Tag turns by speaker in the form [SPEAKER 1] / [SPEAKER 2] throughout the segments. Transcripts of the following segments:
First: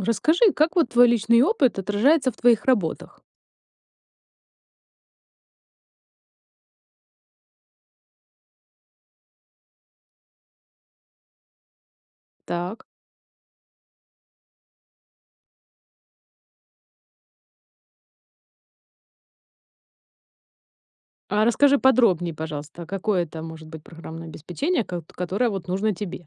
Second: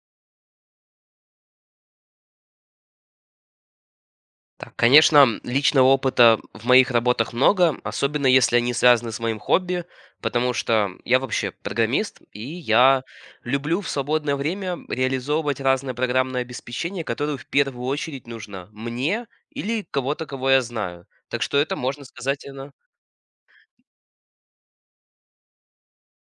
[SPEAKER 1] Расскажи, как вот твой личный опыт отражается в твоих работах?
[SPEAKER 2] Так, конечно, личного опыта в моих работах много, особенно если они связаны с моим хобби, потому что я вообще программист, и
[SPEAKER 1] Так.
[SPEAKER 2] я люблю в свободное время реализовывать разное программное обеспечение, которое в первую очередь нужно мне или кого-то, кого я знаю. Так
[SPEAKER 1] А
[SPEAKER 2] что это,
[SPEAKER 1] расскажи
[SPEAKER 2] можно
[SPEAKER 1] подробнее,
[SPEAKER 2] сказать,
[SPEAKER 1] пожалуйста, какое это может быть программное обеспечение, которое вот нужно тебе.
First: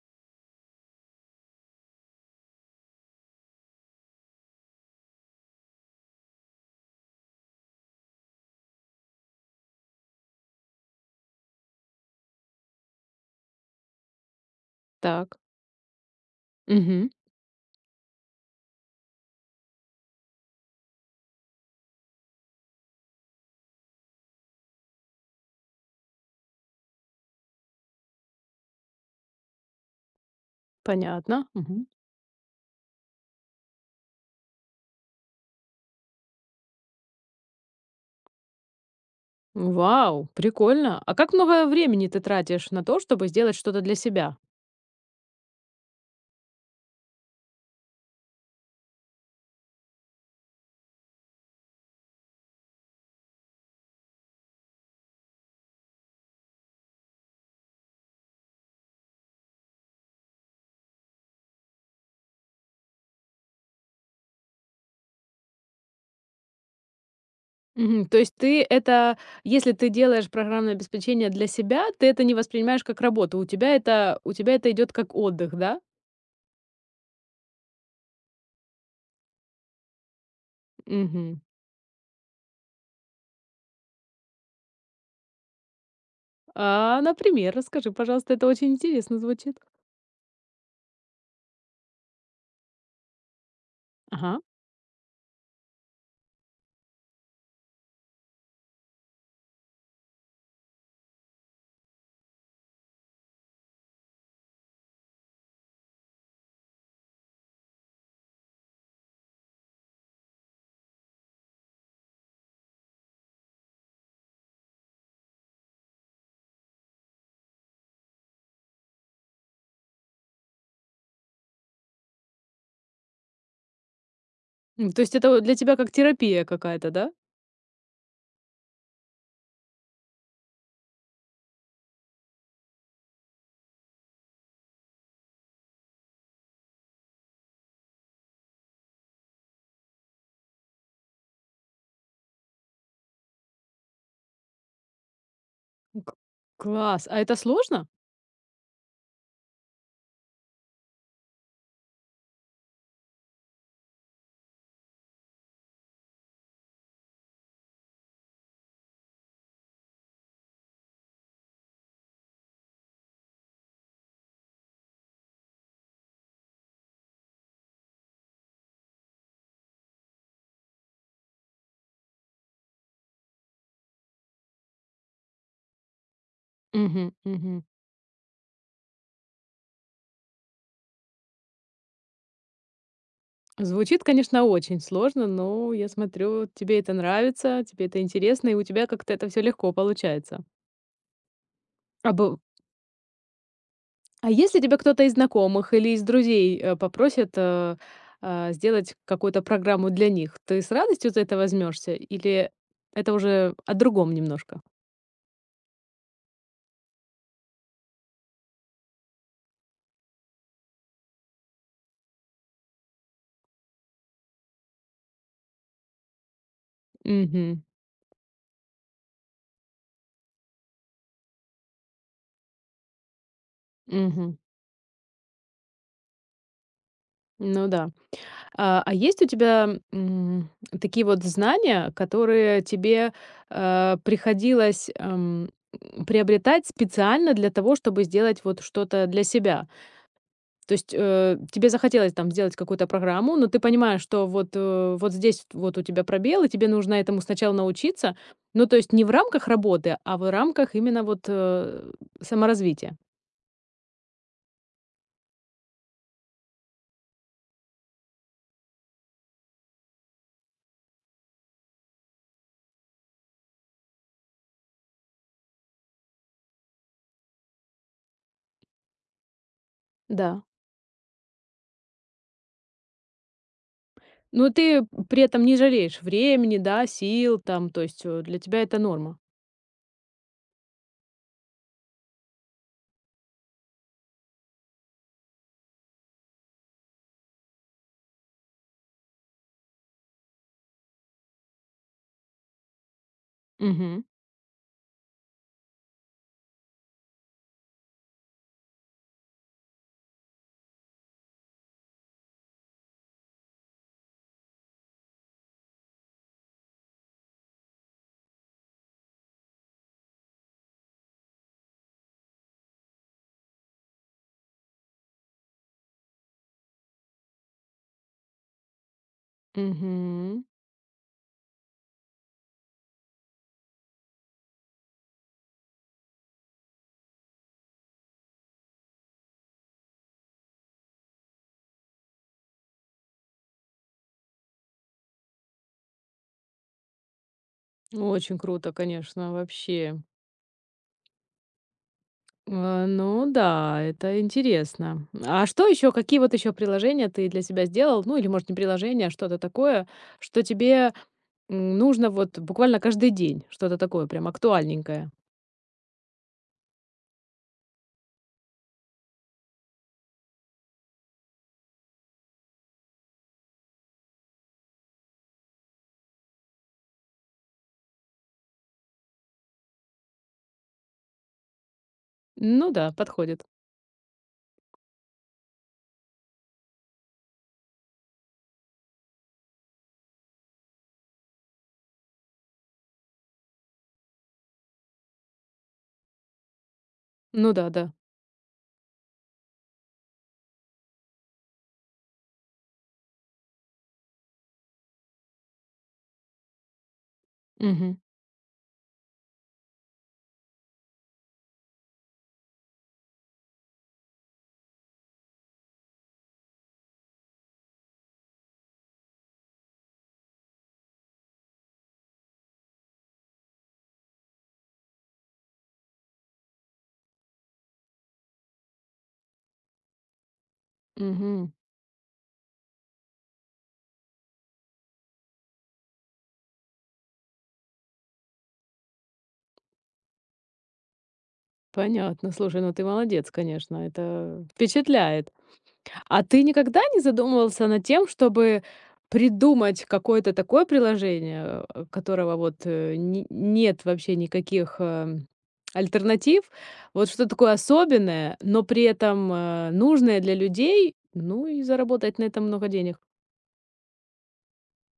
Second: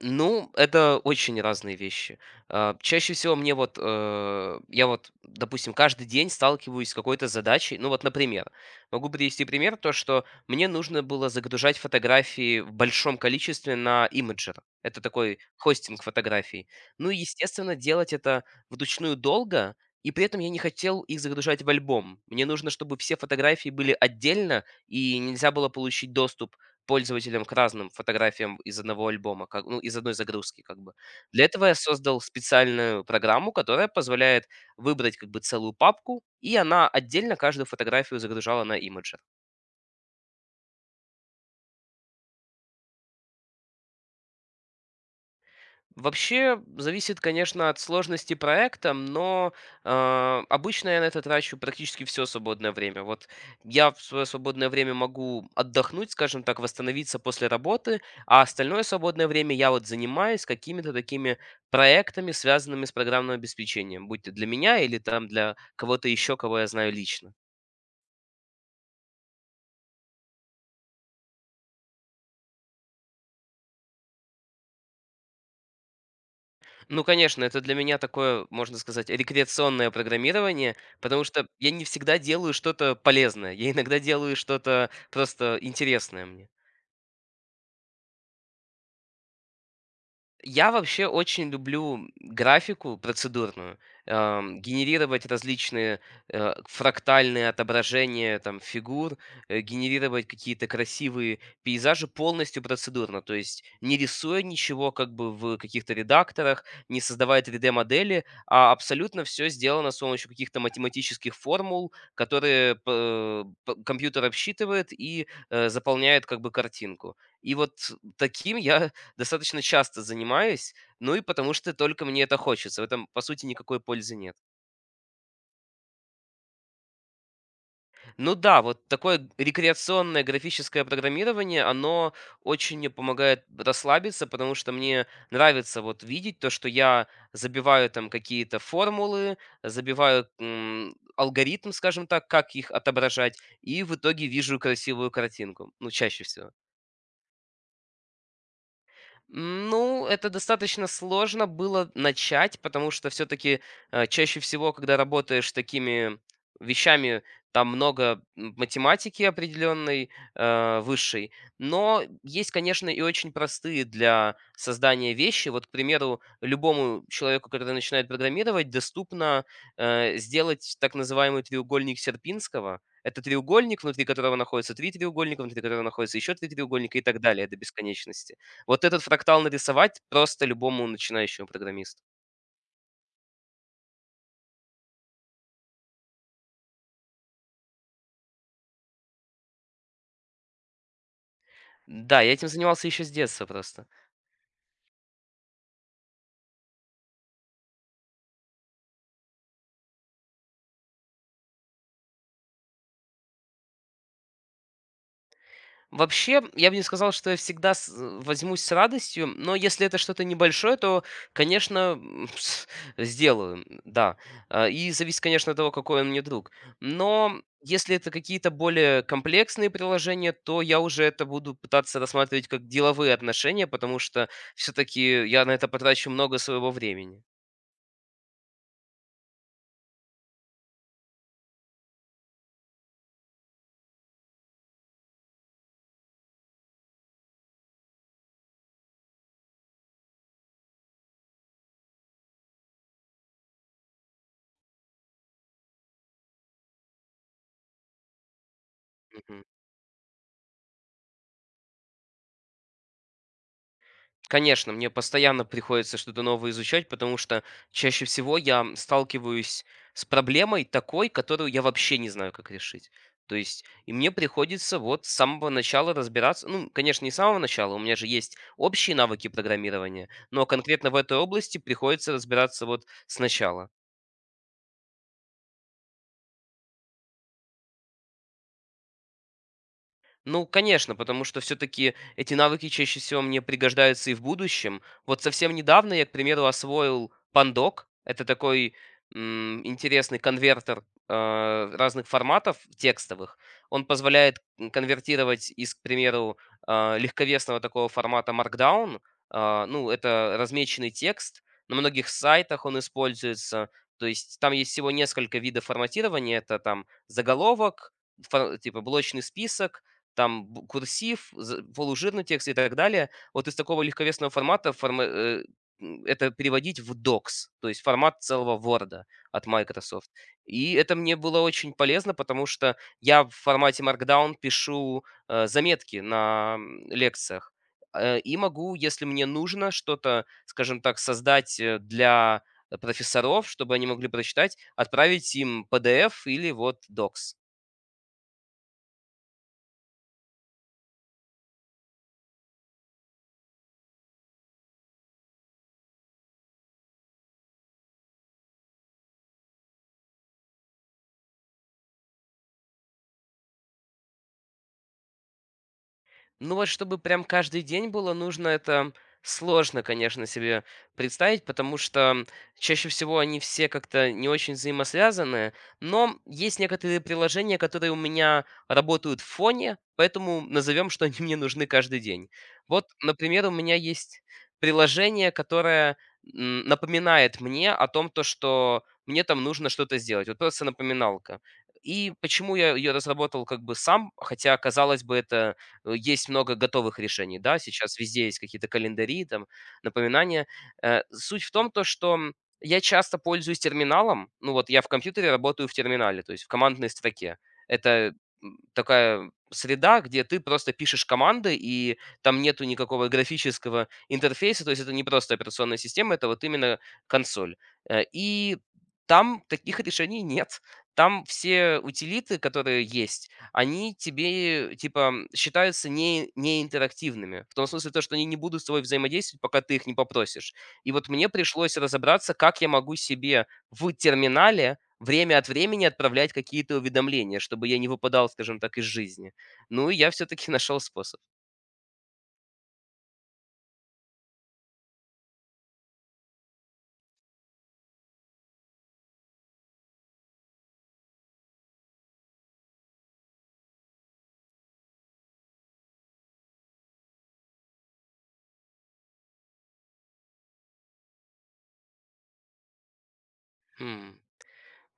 [SPEAKER 2] ну, это очень разные вещи. Чаще всего мне вот, я вот, допустим, каждый день сталкиваюсь с какой-то задачей. Ну вот, например, могу привести пример, то, что мне нужно было загружать фотографии в большом количестве на имиджер. Это такой
[SPEAKER 1] Так.
[SPEAKER 2] хостинг фотографий. Ну
[SPEAKER 1] Мгм.
[SPEAKER 2] и, естественно, делать это вручную долго, и при этом я не хотел их загружать в альбом. Мне нужно, чтобы все фотографии были отдельно, и нельзя было получить доступ пользователям к разным фотографиям из одного альбома, как, ну, из одной загрузки как бы.
[SPEAKER 1] Понятно.
[SPEAKER 2] Для этого я
[SPEAKER 1] Мгм.
[SPEAKER 2] создал специальную программу, которая позволяет выбрать как бы целую папку, и она отдельно каждую фотографию загружала на Imgur.
[SPEAKER 1] Вау, прикольно. А как много времени ты тратишь на то, чтобы сделать что-то для себя?
[SPEAKER 2] Вообще, зависит, конечно, от сложности проекта, но, обычно я на это трачу практически все свободное время. Вот я в своё свободное время могу отдохнуть, скажем так, восстановиться после работы, а остальное свободное время я вот занимаюсь какими-то такими проектами, связанными с программным обеспечением, будь то для меня или там для кого-то еще, кого я знаю лично.
[SPEAKER 1] Мгм. То есть ты это, если ты делаешь программное обеспечение для себя, ты это не воспринимаешь как работу. У тебя это идет как отдых, да?
[SPEAKER 2] Ну, конечно, это для меня такое, можно сказать, рекреационное программирование, потому
[SPEAKER 1] Мгм.
[SPEAKER 2] что я не всегда делаю что-то полезное. Я иногда делаю что-то просто интересное мне.
[SPEAKER 1] А, например, расскажи, пожалуйста, это очень интересно звучит.
[SPEAKER 2] Я вообще очень люблю графику процедурную,
[SPEAKER 1] Ага.
[SPEAKER 2] генерировать различные фрактальные отображения там, фигур, генерировать какие-то красивые пейзажи полностью процедурно, то есть не рисуя ничего как бы в каких-то редакторах, не создавая 3D-модели, а абсолютно все сделано с помощью каких-то математических формул, которые компьютер обсчитывает и заполняет как бы картинку. И вот таким я достаточно часто занимаюсь, ну и потому что только мне это хочется. В этом, по сути, никакой пользы нет.
[SPEAKER 1] То есть это вот для тебя как терапия какая-то, да?
[SPEAKER 2] Ну да, вот такое рекреационное графическое программирование, оно очень мне помогает расслабиться, потому что мне нравится вот видеть то, что я забиваю там какие-то формулы, забиваю алгоритм, скажем так, как их отображать, и в итоге вижу красивую картинку. Ну,
[SPEAKER 1] Ну, К
[SPEAKER 2] чаще всего.
[SPEAKER 1] класс. А это сложно?
[SPEAKER 2] Ну, это достаточно сложно было начать, потому что все-таки чаще всего, когда работаешь такими вещами, там много математики определенной, высшей. Но есть, конечно, и очень простые для создания вещи. Вот, к примеру, любому человеку, который начинает программировать, доступно сделать так называемый треугольник Серпинского. Это треугольник, внутри которого находятся три треугольника, внутри которого находится еще три треугольника и
[SPEAKER 1] Мгм,
[SPEAKER 2] так далее до
[SPEAKER 1] мгм.
[SPEAKER 2] бесконечности. Вот этот фрактал нарисовать просто любому начинающему программисту.
[SPEAKER 1] Звучит, конечно, очень сложно, но я смотрю, тебе это нравится, тебе это интересно, и у тебя как-то это все легко получается. А
[SPEAKER 2] Да, я
[SPEAKER 1] бы
[SPEAKER 2] этим занимался еще с детства просто.
[SPEAKER 1] а если тебя кто-то из знакомых или из друзей, попросит, сделать какую-то программу для них, ты с радостью за это возьмешься или это уже о другом немножко?
[SPEAKER 2] Вообще, я бы не сказал, что я всегда с возьмусь с радостью, но если это что-то небольшое, то, конечно, с сделаю, да. А, и зависит, конечно, от того, какой он мне друг. Но
[SPEAKER 1] Угу,
[SPEAKER 2] если это какие-то более комплексные приложения, то я уже это буду пытаться рассматривать как деловые отношения, потому что
[SPEAKER 1] угу.
[SPEAKER 2] все-таки я на это потрачу много своего времени.
[SPEAKER 1] Ну да. А есть у тебя, такие вот знания, которые тебе, приходилось, приобретать специально для того, чтобы сделать вот что-то для себя? То есть, тебе захотелось там сделать какую-то программу, но ты понимаешь, что вот, вот здесь вот у тебя пробел, и тебе нужно этому сначала научиться. Ну, то есть не в
[SPEAKER 2] Мгм.
[SPEAKER 1] рамках работы, а в рамках именно вот, саморазвития.
[SPEAKER 2] Конечно, мне постоянно приходится что-то новое изучать, потому что чаще всего я сталкиваюсь с проблемой такой, которую я вообще не знаю, как решить. То есть, и мне приходится вот с самого начала разбираться. Ну, конечно, не с самого начала, у меня же есть общие навыки программирования, но
[SPEAKER 1] Да.
[SPEAKER 2] конкретно в этой области приходится разбираться вот сначала.
[SPEAKER 1] Но ты при этом не жалеешь времени, да, сил там, то есть, для тебя это норма.
[SPEAKER 2] Ну, конечно, потому что все-таки эти навыки чаще всего мне пригождаются и в будущем. Вот совсем недавно я, к примеру, освоил Pandoc. Это такой интересный конвертер разных форматов текстовых. Он
[SPEAKER 1] Мгм.
[SPEAKER 2] позволяет конвертировать из, к примеру, легковесного такого формата Markdown. А, ну, это размеченный текст. На многих сайтах он используется. То есть там есть всего несколько видов форматирования. Это там заголовок, типа блочный список, там б курсив, з полужирный текст и так далее. Вот из такого легковесного формата это переводить в Docs, то есть формат целого "Ворда" от Microsoft.
[SPEAKER 1] Мгм.
[SPEAKER 2] И это мне было очень полезно, потому что я в формате Markdown пишу, заметки на, лекциях, и могу, если мне нужно что-то, скажем так, создать, для профессоров, чтобы они могли прочитать, отправить им PDF или вот Docs.
[SPEAKER 1] Очень круто, конечно, вообще. А, ну да, это интересно. А что еще, какие вот еще приложения ты для себя сделал? Ну или, может, не приложение, а что-то такое, что тебе, нужно вот буквально каждый день, что-то такое прям актуальненькое.
[SPEAKER 2] Ну вот, чтобы прям каждый день было нужно, это сложно, конечно, себе представить, потому что чаще всего они все как-то не очень взаимосвязаны, но есть некоторые приложения, которые у меня работают в фоне, поэтому назовем, что они мне нужны каждый день.
[SPEAKER 1] Ну
[SPEAKER 2] Вот,
[SPEAKER 1] да, подходит.
[SPEAKER 2] например, у меня есть приложение, которое напоминает мне о том, то, что мне там нужно что-то сделать. Вот просто напоминалка. И почему я ее разработал как бы сам, хотя, казалось бы, это есть много готовых решений,
[SPEAKER 1] Ну
[SPEAKER 2] да,
[SPEAKER 1] да, да.
[SPEAKER 2] сейчас везде есть какие-то календари, там, напоминания. Суть в том, то, что я часто пользуюсь терминалом, ну вот я в компьютере работаю в терминале, то есть в командной строке.
[SPEAKER 1] Мгм.
[SPEAKER 2] Это такая среда, где ты просто пишешь команды, и там нету никакого графического интерфейса, то есть это не просто операционная система, это вот именно консоль. И там таких решений нет. Там все утилиты, которые есть, они тебе, типа, считаются не, неинтерактивными. В том смысле, то, что они не будут с тобой взаимодействовать, пока ты их не попросишь. И вот мне
[SPEAKER 1] Мгм.
[SPEAKER 2] пришлось разобраться, как я могу себе в терминале время от времени отправлять какие-то уведомления, чтобы я не выпадал, скажем так, из жизни. Ну, и я все-таки нашел способ.
[SPEAKER 1] Понятно. Слушай, ну ты молодец, конечно, это впечатляет. А ты никогда не задумывался над тем, чтобы придумать какое-то такое приложение, которого вот нет вообще никаких альтернатив? Вот что такое особенное, но при этом нужное для людей, ну и заработать на этом много денег.
[SPEAKER 2] М.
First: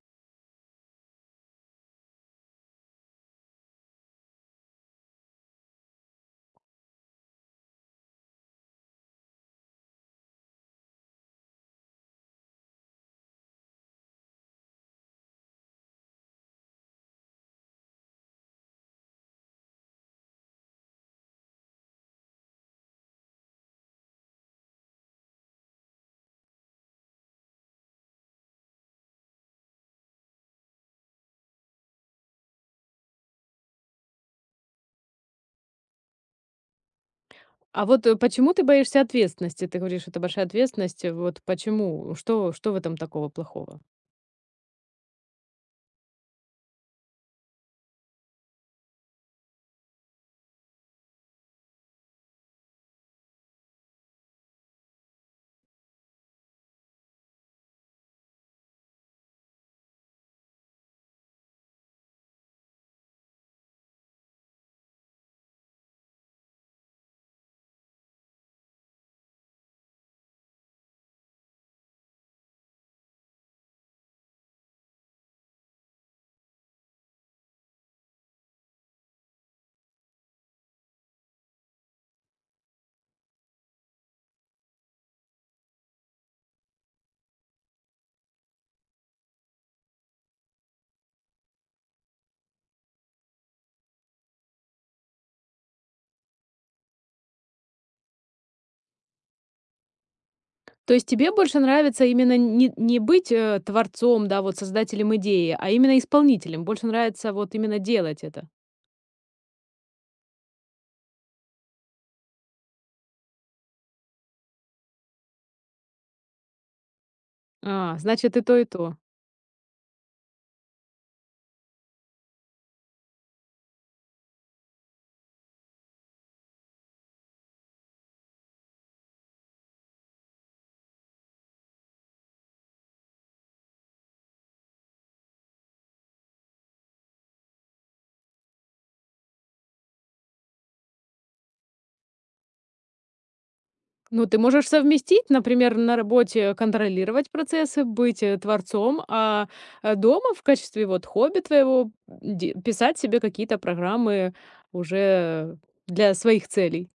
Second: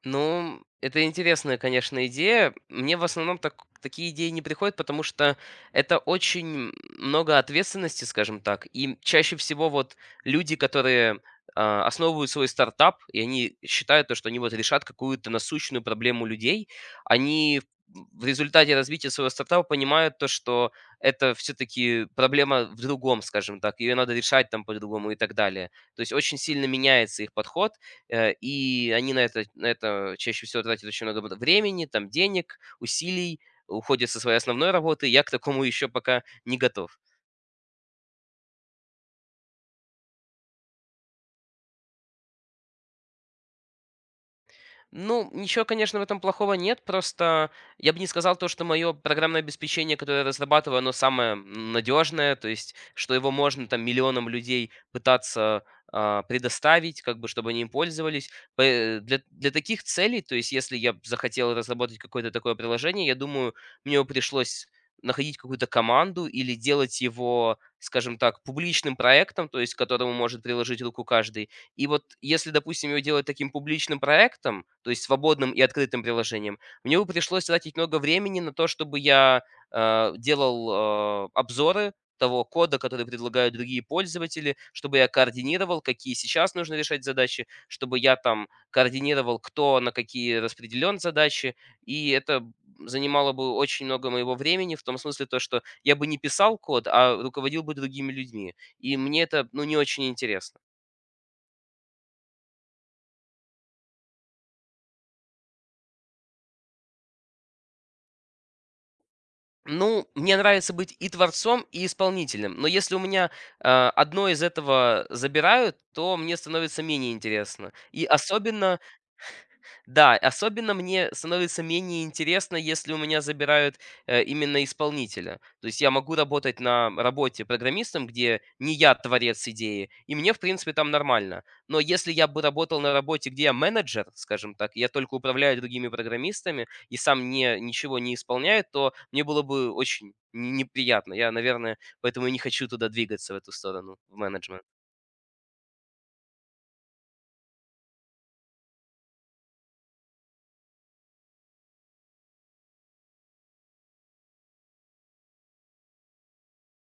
[SPEAKER 2] Ну, это интересная, конечно, идея. Мне в основном так, такие идеи не приходят, потому что это очень много ответственности, скажем так. И чаще всего вот люди, которые основывают свой стартап, и они считают, то, что они вот решат какую-то насущную проблему людей, они в результате развития своего стартапа понимают то, что это все-таки проблема в другом, скажем так, ее надо решать там по-другому и так далее. То есть очень сильно меняется их подход, и они на это чаще всего тратят очень много б времени, там денег, усилий, уходят со своей основной работы. Я к такому еще пока не готов.
[SPEAKER 1] А вот почему ты боишься ответственности? Ты говоришь, это большая ответственность. Вот почему? Что в этом такого плохого?
[SPEAKER 2] Ну, ничего, конечно, в этом плохого нет, просто я бы не сказал то, что мое программное обеспечение, которое я разрабатываю, оно самое надежное, то есть, что его можно там миллионам людей пытаться предоставить, как бы, чтобы они им пользовались. Для таких целей, то есть, если я б захотел разработать какое-то такое приложение, я думаю, мне бы пришлось находить какую-то команду или делать его, скажем так, публичным проектом, то есть, к которому может приложить руку каждый, и вот если, допустим, его делать таким публичным проектом, то есть свободным и открытым приложением, мне бы пришлось тратить много времени на то, чтобы я делал обзоры того кода, который предлагают другие пользователи, чтобы я координировал, какие сейчас нужно решать задачи, чтобы я там координировал, кто на какие распределен задачи, и это занимало бы очень много моего времени, в том смысле то, что я бы не писал код, а руководил бы другими людьми. И мне это, ну, не очень интересно.
[SPEAKER 1] То есть тебе больше нравится именно не быть, творцом, да, вот создателем идеи, а именно исполнителем. Больше нравится вот именно делать это.
[SPEAKER 2] Ну, мне нравится быть и творцом, и исполнителем. Но если у меня э, одно из этого забирают, то мне становится менее интересно.
[SPEAKER 1] А,
[SPEAKER 2] И
[SPEAKER 1] значит, и то, и
[SPEAKER 2] особенно
[SPEAKER 1] то.
[SPEAKER 2] да, особенно мне становится менее интересно, если у меня забирают именно исполнителя. То есть я могу работать на работе программистом, где не я творец идеи, и мне, в принципе, там нормально. Но если я бы работал на работе, где я менеджер, скажем так, я только управляю другими программистами и сам не, ничего не исполняю, то мне было бы очень неприятно. Я, наверное, поэтому и не хочу туда двигаться, в эту сторону, в
[SPEAKER 1] Ну, ты
[SPEAKER 2] менеджмент.
[SPEAKER 1] можешь совместить, например, на работе контролировать процессы, быть, творцом, а, дома в качестве вот хобби твоего де писать себе какие-то программы уже для своих целей.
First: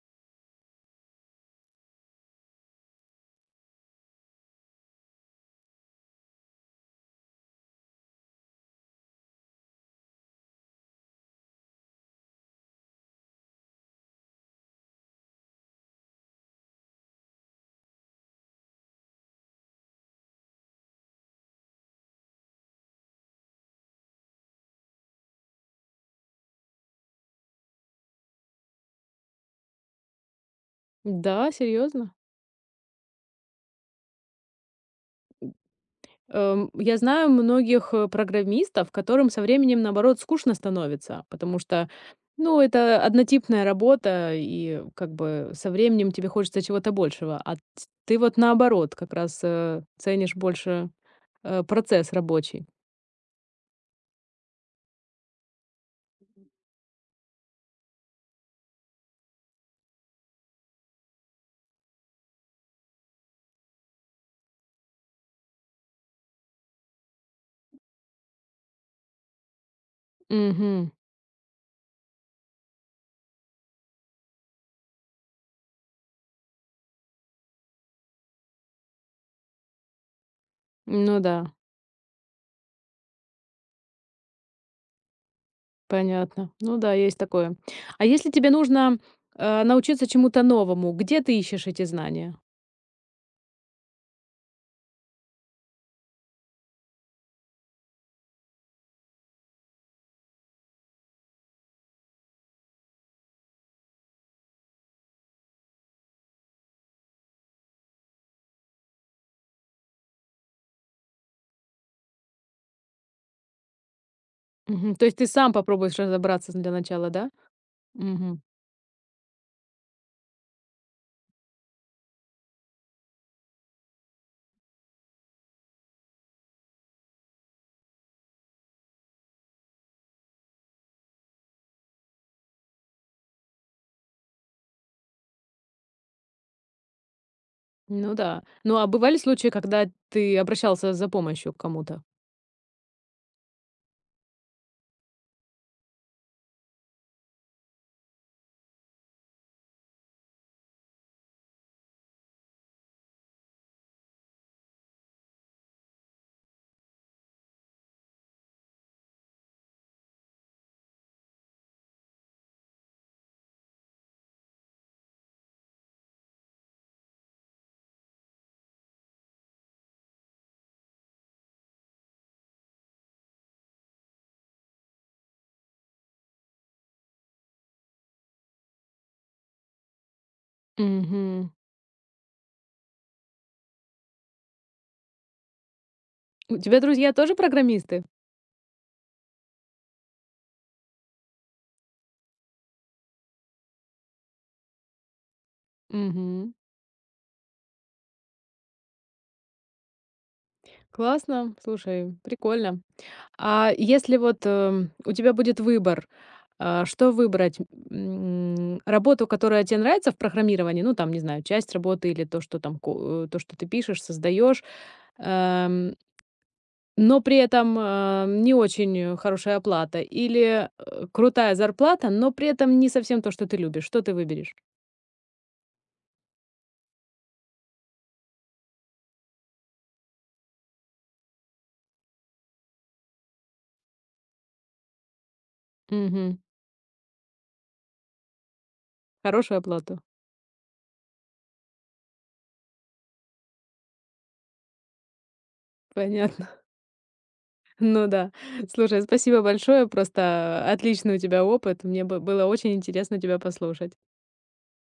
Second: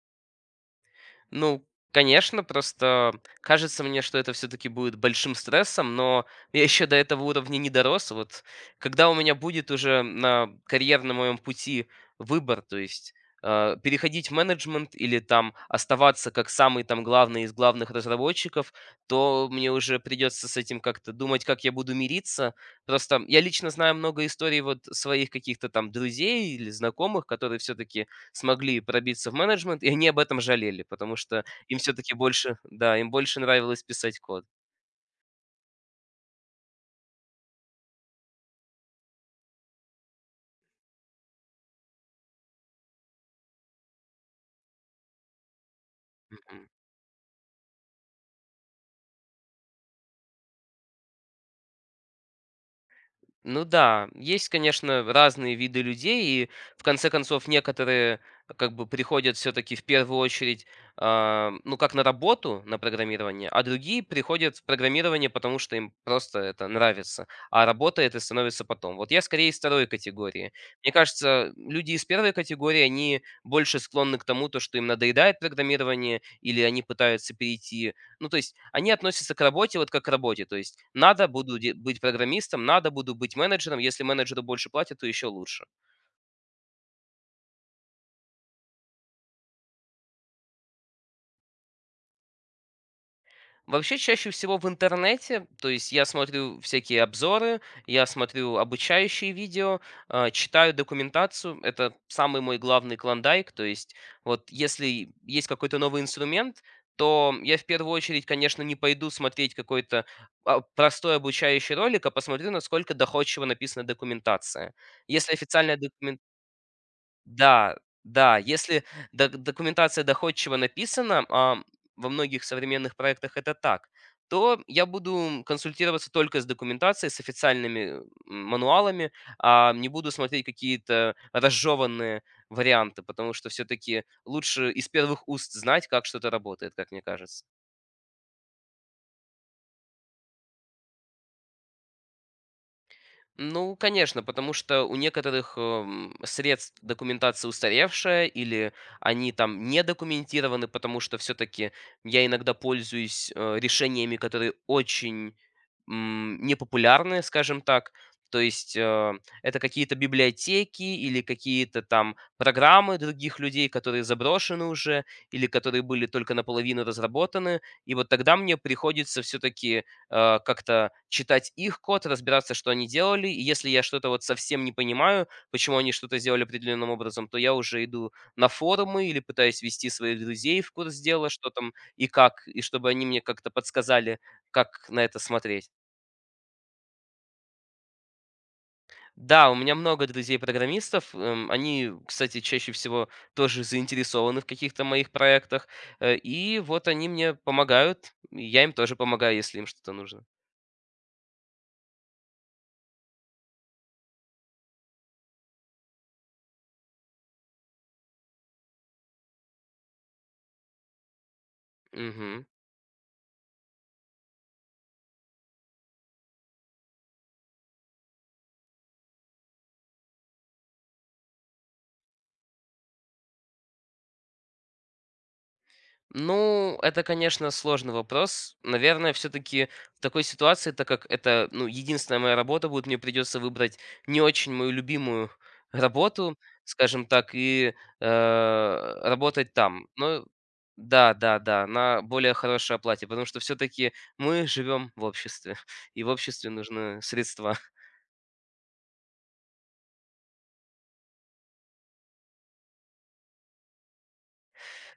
[SPEAKER 2] Ну, конечно, просто кажется мне, что это все-таки будет большим стрессом, но я еще до этого уровня не дорос. Вот когда у меня будет уже на карьерном моем пути выбор, то есть переходить в менеджмент или там оставаться как самый там главный из главных разработчиков, то мне уже придется с этим как-то думать, как я буду мириться. Просто я лично знаю много историй вот своих каких-то там друзей или знакомых, которые все-таки смогли пробиться в менеджмент, и они об этом жалели, потому что
[SPEAKER 1] Да,
[SPEAKER 2] им все-таки
[SPEAKER 1] серьезно?
[SPEAKER 2] больше, да, им больше нравилось писать код.
[SPEAKER 1] Я знаю многих, программистов, которым со временем, наоборот, скучно становится, потому что, ну, это однотипная работа, и как бы со временем тебе хочется чего-то большего. А т Ты вот наоборот как раз, ценишь больше, процесс рабочий.
[SPEAKER 2] Ну да, есть, конечно, разные виды людей, и в конце концов некоторые как бы приходят все-таки в первую очередь, ну как на работу, на программирование, а другие приходят в программирование, потому что им просто это нравится, а работа это становится потом. Вот я скорее из второй категории.
[SPEAKER 1] Угу,
[SPEAKER 2] Мне кажется, люди из первой категории, они больше склонны к тому, то, что им надоедает программирование, или они пытаются перейти ну, то есть они относятся к работе вот как к работе. То есть
[SPEAKER 1] ну
[SPEAKER 2] надо,
[SPEAKER 1] да,
[SPEAKER 2] буду быть программистом, надо, буду быть менеджером. Если менеджеру больше платят, то еще лучше.
[SPEAKER 1] понятно. Ну да, есть такое. А если тебе нужно, научиться чему-то новому, где ты ищешь эти знания?
[SPEAKER 2] Вообще, чаще всего в интернете, то есть я смотрю всякие обзоры, я смотрю обучающие видео, читаю документацию. Это самый мой главный клондайк. То есть вот если есть какой-то новый инструмент, то я в первую очередь, конечно, не пойду смотреть какой-то простой обучающий ролик, а посмотрю, насколько доходчиво написана документация.
[SPEAKER 1] Мгм. То есть ты
[SPEAKER 2] Если
[SPEAKER 1] сам
[SPEAKER 2] официальная
[SPEAKER 1] попробуешь
[SPEAKER 2] документация
[SPEAKER 1] разобраться для начала, да?
[SPEAKER 2] да, да,
[SPEAKER 1] Мгм.
[SPEAKER 2] если документация доходчиво написана, а во многих современных проектах это так, то я буду консультироваться только с документацией, с официальными, мануалами, а не буду смотреть какие-то разжеванные варианты, потому что все-таки лучше из первых уст знать, как что-то работает, как мне кажется.
[SPEAKER 1] Ну да. Ну, а бывали случаи, когда ты обращался за помощью к кому-то?
[SPEAKER 2] Ну, конечно, потому что у некоторых средств документация устаревшая, или они там не документированы, потому что все-таки я иногда пользуюсь решениями, которые очень непопулярные, скажем так. То есть это какие-то библиотеки или какие-то там программы других людей, которые заброшены уже или которые были только наполовину разработаны. И вот тогда мне приходится все-таки как-то читать их код, разбираться, что они делали. И если я что-то вот совсем не понимаю, почему они что-то сделали определенным образом, то я уже иду на форумы или пытаюсь вести своих друзей в курс дела, что
[SPEAKER 1] Мгм.
[SPEAKER 2] там и как, и чтобы они мне как-то подсказали, как на это смотреть.
[SPEAKER 1] У тебя друзья тоже программисты?
[SPEAKER 2] Да, у меня много друзей-программистов. Они, кстати, чаще всего тоже заинтересованы в каких-то моих проектах.
[SPEAKER 1] Мгм.
[SPEAKER 2] И вот они мне помогают, и я им тоже помогаю, если им что-то нужно.
[SPEAKER 1] Классно, слушай, прикольно. А если вот, у тебя будет выбор, что выбрать? Работу, которая тебе нравится в программировании, ну, там, не знаю, часть работы или то,
[SPEAKER 2] Мгм.
[SPEAKER 1] что там то, что ты пишешь, создаешь, эм Но при этом, не очень, хорошая оплата или, крутая зарплата, но при этом не совсем то, что ты любишь. Что ты выберешь?
[SPEAKER 2] Ну, это, конечно, сложный вопрос. Наверное, все-таки в такой ситуации, так как это, ну, единственная моя работа будет, мне придется выбрать не очень мою любимую работу,
[SPEAKER 1] Мгм.
[SPEAKER 2] скажем так, и работать
[SPEAKER 1] Хорошую
[SPEAKER 2] там.
[SPEAKER 1] оплату.
[SPEAKER 2] Но да, да, да, на более хорошей оплате, потому что все-таки мы живем в обществе, и в обществе
[SPEAKER 1] Понятно.
[SPEAKER 2] нужны средства.
[SPEAKER 1] Ну да. Слушай, спасибо большое. Просто отличный у тебя опыт. Мне бы было очень интересно тебя послушать.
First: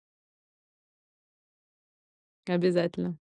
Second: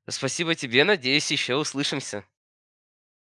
[SPEAKER 2] Спасибо тебе, надеюсь, еще услышимся.
[SPEAKER 1] Обязательно.